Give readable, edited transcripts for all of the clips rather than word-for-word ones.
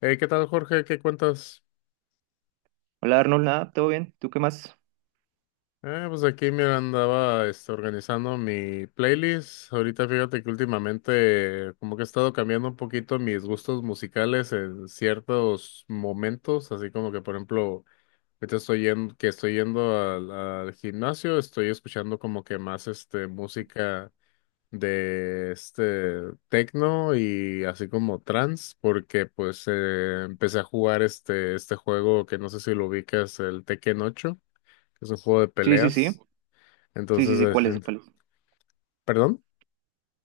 Hey, ¿qué tal, Jorge? ¿Qué cuentas? Hola Arnold, nada, ¿todo bien? ¿Tú qué más? Pues aquí, mira, andaba organizando mi playlist. Ahorita fíjate que últimamente como que he estado cambiando un poquito mis gustos musicales en ciertos momentos, así como que, por ejemplo, ahorita estoy yendo al gimnasio, estoy escuchando como que más música de este techno y así como trance, porque pues empecé a jugar este juego que no sé si lo ubicas, el Tekken 8. Que es un juego de Sí, sí, sí. peleas. Sí, sí, Entonces, sí, ¿cuál es? ¿Cuál es? ¿perdón?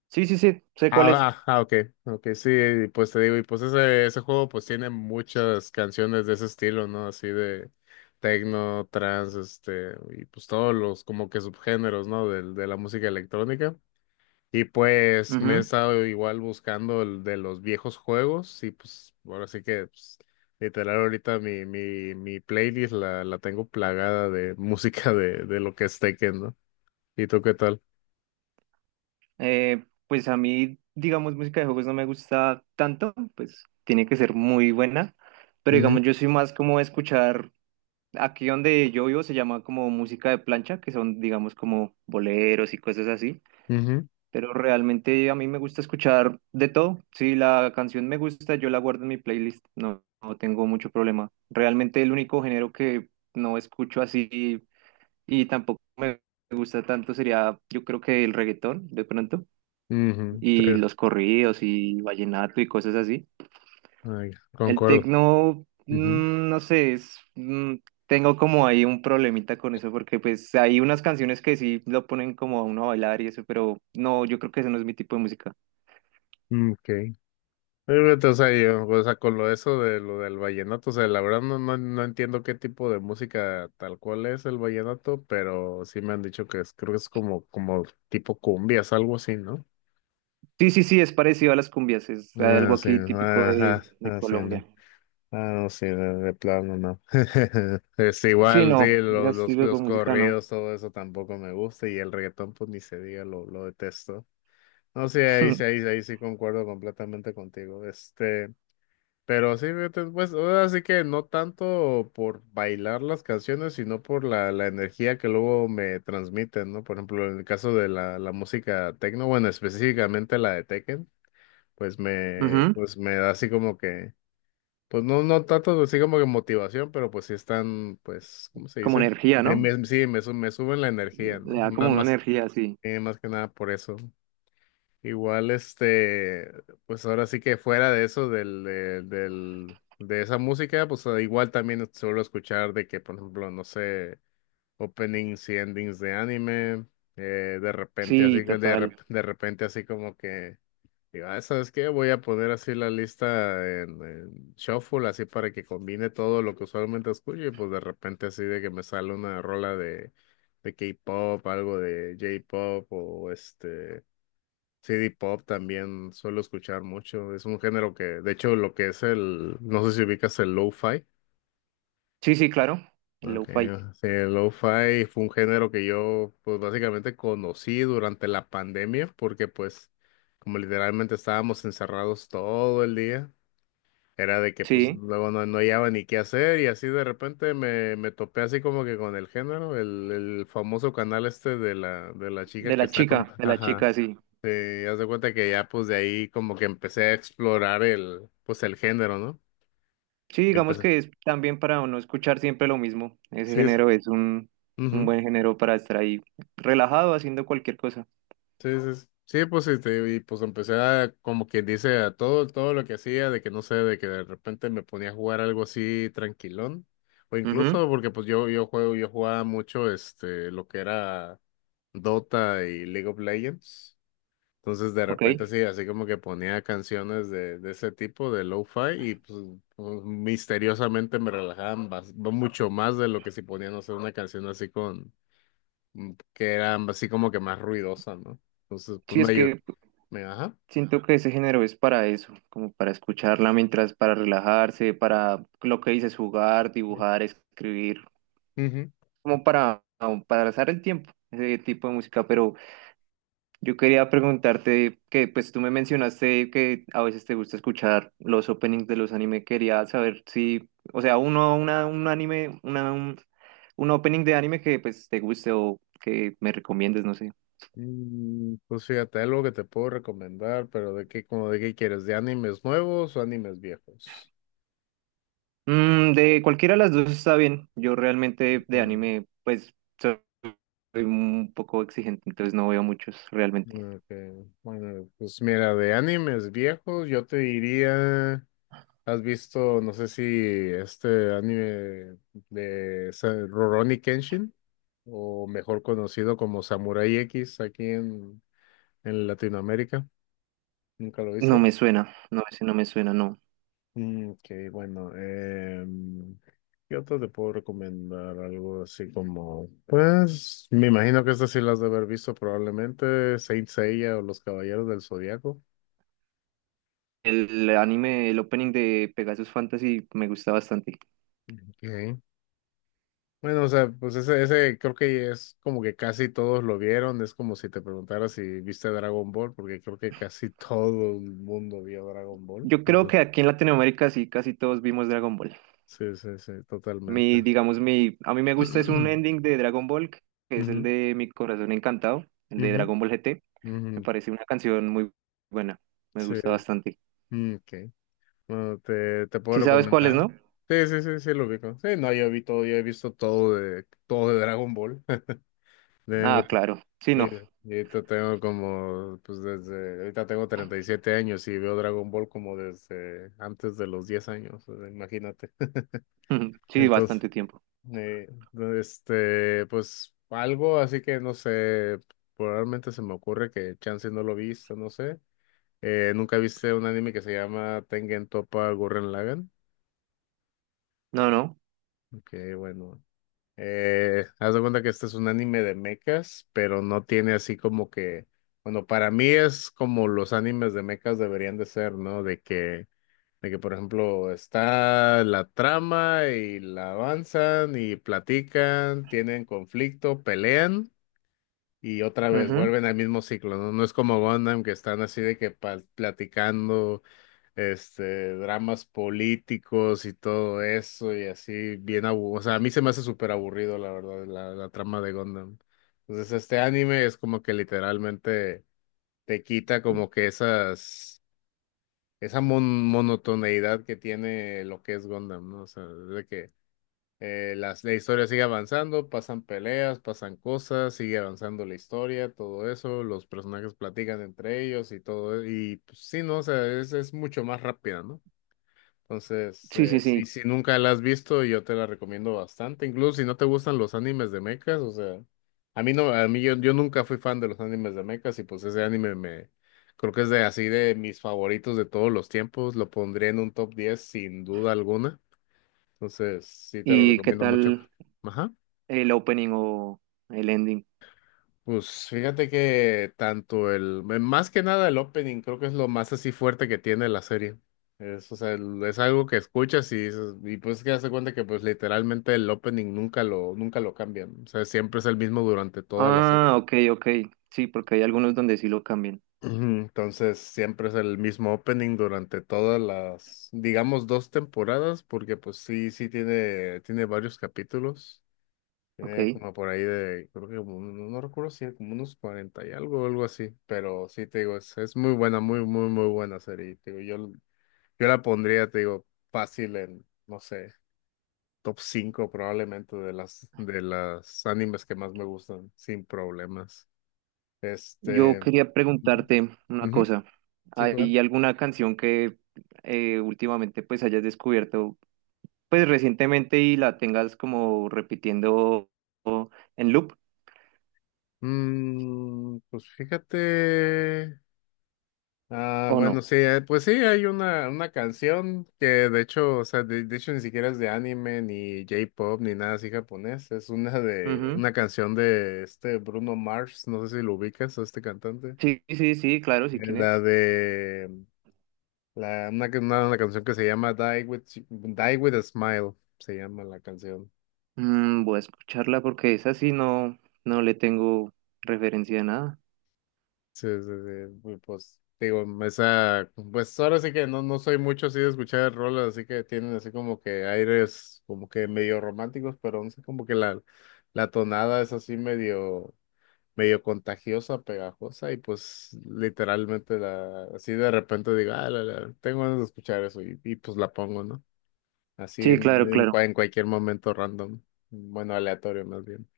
Sí, sí, sí, sé cuál Ah, es. ah, ah, ok, ok, sí, y pues te digo, y pues ese juego pues tiene muchas canciones de ese estilo, ¿no? Así de techno, trance, y pues todos los como que subgéneros, ¿no? De la música electrónica. Y pues me he Ujú. estado igual buscando el de los viejos juegos y pues ahora sí que pues, literal ahorita mi playlist la tengo plagada de música de lo que es Tekken, ¿no? ¿Y tú qué tal? Pues a mí, digamos, música de juegos no me gusta tanto, pues tiene que ser muy buena, pero Ujú, digamos, yo soy más como escuchar, aquí donde yo vivo se llama como música de plancha, que son, digamos, como boleros y cosas así. ujú, Pero realmente a mí me gusta escuchar de todo. Si la canción me gusta, yo la guardo en mi playlist. No, no tengo mucho problema. Realmente el único género que no escucho así y tampoco me gusta tanto sería, yo creo que el reggaetón, de pronto, ujú, y sí, los corridos y vallenato y cosas así. ay, El concuerdo. tecno, Ujú, mm, no sé, es, mm, tengo como ahí un problemita con eso porque pues hay unas canciones que sí lo ponen como a uno a bailar y eso, pero no, yo creo que ese no es mi tipo de música. mm, ok. Fíjate, o sea, yo, o sea, con lo eso de lo del vallenato, o sea, la verdad no, no, no entiendo qué tipo de música tal cual es el vallenato, pero sí me han dicho que es, creo que es como tipo cumbias, algo así, ¿no? Sí, sí, sí, es parecido a las cumbias, es Ah, algo sí, aquí típico ajá, de ah, sí, no. Colombia. Ah, no, sí, de plano no. Es Sí, igual, no, sí, los, es los, estilo de los música, no. corridos, todo eso tampoco me gusta, y el reggaetón, pues ni se diga, lo detesto. No sé, ahí sí, ahí, sí, ahí sí concuerdo completamente contigo. Pero sí, fíjate, pues, así que no tanto por bailar las canciones, sino por la energía que luego me transmiten, ¿no? Por ejemplo, en el caso de la música techno, bueno, específicamente la de Tekken, pues me, Ujú. pues me da así como que, pues no, no tanto así como que motivación, pero pues sí están, pues, ¿cómo se ¿Como dice? energía, Me, no? me- sí, me suben la energía, ¿no? Le da Más, como una más, energía, sí. eh, más que nada por eso. Igual, pues ahora sí que fuera de eso, del, de esa música, pues igual también suelo escuchar de que, por ejemplo, no sé, openings y endings de anime, de repente así, Sí, total. De repente así como que, digo, "Ah, ¿sabes qué? Voy a poner así la lista en shuffle, así para que combine todo lo que usualmente escucho, y pues de repente así de que me sale una rola de K-pop, algo de J-pop o este CD Pop también suelo escuchar mucho. Es un género que, de hecho, lo que es el, no sé si ubicas el lo-fi. Sí, sí, claro, el Okay. lo-fi. Sí, el lo-fi fue un género que yo, pues básicamente conocí durante la pandemia, porque pues, como literalmente estábamos encerrados todo el día, era de que pues Sí, luego no, no hallaba ni qué hacer y así de repente me topé así como que con el género, el famoso canal este de la chica que está como, de la ajá. chica, sí. Sí, haz de cuenta que ya pues de ahí como que empecé a explorar el género, ¿no? Sí, digamos Empecé. que es también para no escuchar siempre lo mismo. Ese Sí, sí, género es un ujú, buen género para estar ahí relajado haciendo cualquier cosa. sí, sí, sí. Sí, pues y pues empecé a como quien dice a todo, lo que hacía, de que no sé, de que de repente me ponía a jugar algo así tranquilón. O Ujú. incluso porque pues yo jugaba mucho lo que era Dota y League of Legends. Entonces de Ok. repente sí, así como que ponía canciones de ese tipo, de lo-fi, y misteriosamente me relajaban no mucho más de lo que si ponían, no sé, una canción así con, que era así como que más ruidosa, ¿no? Entonces pues Sí, es me ayudó, que ajá. siento que ese género es para eso, como para escucharla mientras, para relajarse, para lo que dices, jugar, dibujar, escribir, Ujú. como para pasar el tiempo, ese tipo de música. Pero yo quería preguntarte que, pues tú me mencionaste que a veces te gusta escuchar los openings de los anime. Quería saber si, o sea, uno, una, un anime, una, un opening de anime que pues te guste o que me recomiendes, no sé. Pues fíjate, algo que te puedo recomendar, pero de qué, como de qué quieres, ¿de animes nuevos o animes viejos? Mm, de cualquiera de las dos está bien. Yo realmente de Bueno, anime, pues, soy un poco exigente, entonces no veo muchos realmente. ok, bueno, pues mira, de animes viejos yo te diría... ¿Has visto, no sé si este anime de Rurouni Kenshin, o mejor conocido como Samurai X aquí en Latinoamérica? ¿Nunca lo No me viste? suena, no, ese no me suena, no. Mm, ok, bueno, ¿qué otro te puedo recomendar? Algo así como, pues, me imagino que estas sí las de haber visto probablemente, Saint Seiya o Los Caballeros del Zodiaco. El anime, el opening de Pegasus Fantasy me gusta bastante. Ok. Bueno, o sea, pues ese creo que es como que casi todos lo vieron. Es como si te preguntara si viste Dragon Ball, porque creo que casi todo el mundo vio Dragon Ball. Yo creo Entonces, que aquí en Latinoamérica sí, casi todos vimos Dragon Ball. sí, sí, sí, Mi, totalmente. digamos, mi, a mí me gusta es un ending de Dragon Ball, que es el Ujú, de Mi Corazón Encantado, el de ujú, Dragon Ball GT. ujú, Me parece una canción muy buena, me sí, gusta bastante. mm, ok. Bueno, te puedo ¿Sí sabes cuál es, no? recomendar. Sí, sí, sí, sí, lo ubico. Sí, no, yo vi todo, yo he visto todo de Dragon Ball. Tengo. Ah, claro, sí, Y, y no. ahorita tengo como, pues desde, ahorita tengo 37 años y veo Dragon Ball como desde antes de los 10 años, o sea, imagínate. Sí, Entonces, bastante tiempo. eh, pues algo así que no sé, probablemente se me ocurre que chance no lo viste, no sé. ¿Nunca viste un anime que se llama Tengen Toppa Gurren Lagann? No, no. Que bueno. Haz de cuenta que este es un anime de mechas, pero no tiene así como que, bueno, para mí es como los animes de mechas deberían de ser, ¿no? De que por ejemplo está la trama y la avanzan y platican, tienen conflicto, pelean y otra vez Ujú. vuelven al mismo ciclo, ¿no? No es como Gundam que están así de que platicando dramas políticos y todo eso, y así, bien aburrido. O sea, a mí se me hace súper aburrido, la verdad, la trama de Gundam. Entonces, este anime es como que literalmente te quita como que esas, esa monotoneidad que tiene lo que es Gundam, ¿no? O sea, de que la historia sigue avanzando, pasan peleas, pasan cosas, sigue avanzando la historia, todo eso, los personajes platican entre ellos y todo, y pues sí, ¿no? O sea, es mucho más rápida, ¿no? Entonces, Sí, sí, sí, sí. si nunca la has visto, yo te la recomiendo bastante. Incluso si no te gustan los animes de mechas, o sea, a mí no, a mí yo nunca fui fan de los animes de mechas y pues ese anime me, creo que es de así de mis favoritos de todos los tiempos. Lo pondría en un top 10 sin duda alguna. Entonces, sí te lo ¿Y qué recomiendo mucho. tal? Ajá. El opening o el ending. Pues fíjate que tanto más que nada el opening, creo que es lo más así fuerte que tiene la serie. Es, o sea, es algo que escuchas y pues que hace cuenta que pues literalmente el opening nunca lo cambian. O sea, siempre es el mismo durante toda la serie. Ah, ok, ok. Sí, porque hay algunos donde sí lo cambian. Ujú. Entonces, siempre es el mismo opening durante todas las, digamos, dos temporadas, porque pues sí, sí tiene varios capítulos. Tiene Ok. como por ahí de, creo que como, no, no recuerdo si era como unos 40 y algo así, pero sí, te digo, es muy buena, muy, muy, muy buena serie. Y te digo, yo, yo la pondría, te digo, fácil en, no sé, top 5 probablemente de las animes que más me gustan, sin problemas. Yo Este, quería Ujú, preguntarte una ujú, cosa. sí, claro. ¿Hay alguna canción que últimamente pues hayas descubierto pues recientemente y la tengas como repitiendo o- en loop Pues fíjate. Ah, o no? bueno, sí, pues sí, hay una canción que de hecho, o sea, de hecho ni siquiera es de anime, ni J-pop, ni nada así japonés. Es Ujú. una canción de este Bruno Mars, no sé si lo ubicas, a este cantante. Sí, sí, sí, claro, sí, ¿quién es? La de, la, Una canción que se llama Die with a Smile, se llama la canción. Mm, voy a escucharla porque esa sí no, no le tengo referencia a nada. Sí, sí, sí, pues digo, esa, pues ahora sí que no, no soy mucho así de escuchar rolas, así que tienen así como que aires como que medio románticos, pero no sé, como que la tonada es así medio, medio contagiosa, pegajosa, y pues literalmente la, así de repente digo, ah, tengo ganas de escuchar eso, y pues la pongo, ¿no? Así Sí, en, claro, en, claro. cua- en cualquier momento random, bueno, aleatorio más bien.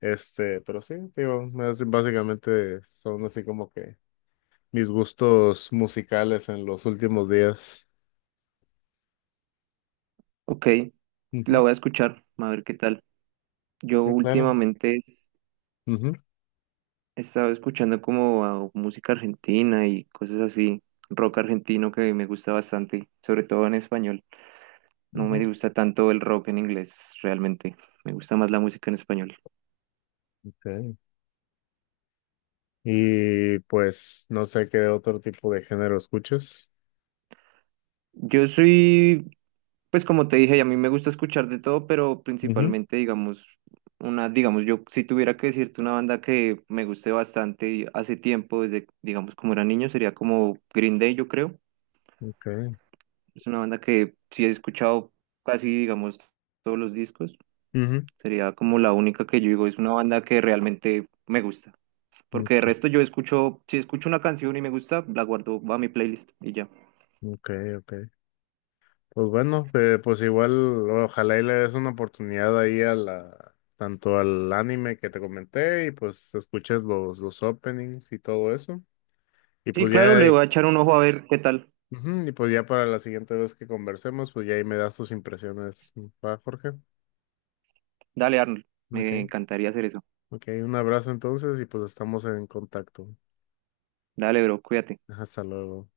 Pero sí, digo, básicamente son así como que mis gustos musicales en los últimos días. Ok, la Ujú, voy a escuchar, a ver qué tal. Yo sí, claro. últimamente Ujú, he estado escuchando como a música argentina y cosas así, rock argentino que me gusta bastante, sobre todo en español. No me ujú. gusta tanto el rock en inglés, realmente. Me gusta más la música en español. Ok. Y pues no sé qué otro tipo de género escuchas. Yo soy, pues como te dije, a mí me gusta escuchar de todo, pero Ujú, principalmente, digamos, una, digamos, yo si tuviera que decirte una banda que me guste bastante y hace tiempo, desde, digamos, como era niño, sería como Green Day, yo creo. ok. Es una banda que sí he escuchado casi, digamos, todos los discos. Ujú, Sería como la única que yo digo, es una banda que realmente me gusta. Porque de ok, resto yo escucho, si escucho una canción y me gusta, la guardo va a mi playlist y ya. ok, ok. Pues bueno, pues igual ojalá y le des una oportunidad ahí a tanto al anime que te comenté y pues escuches los openings y todo eso. Y Sí, pues claro, ya. le voy a echar un ojo a ver qué tal. Ujú. Y pues ya para la siguiente vez que conversemos, pues ya ahí me das tus impresiones, ¿va, Jorge? Dale, Arnold. Ok, Me encantaría hacer eso. ok, un abrazo entonces y pues estamos en contacto. Dale, bro, cuídate. Hasta luego.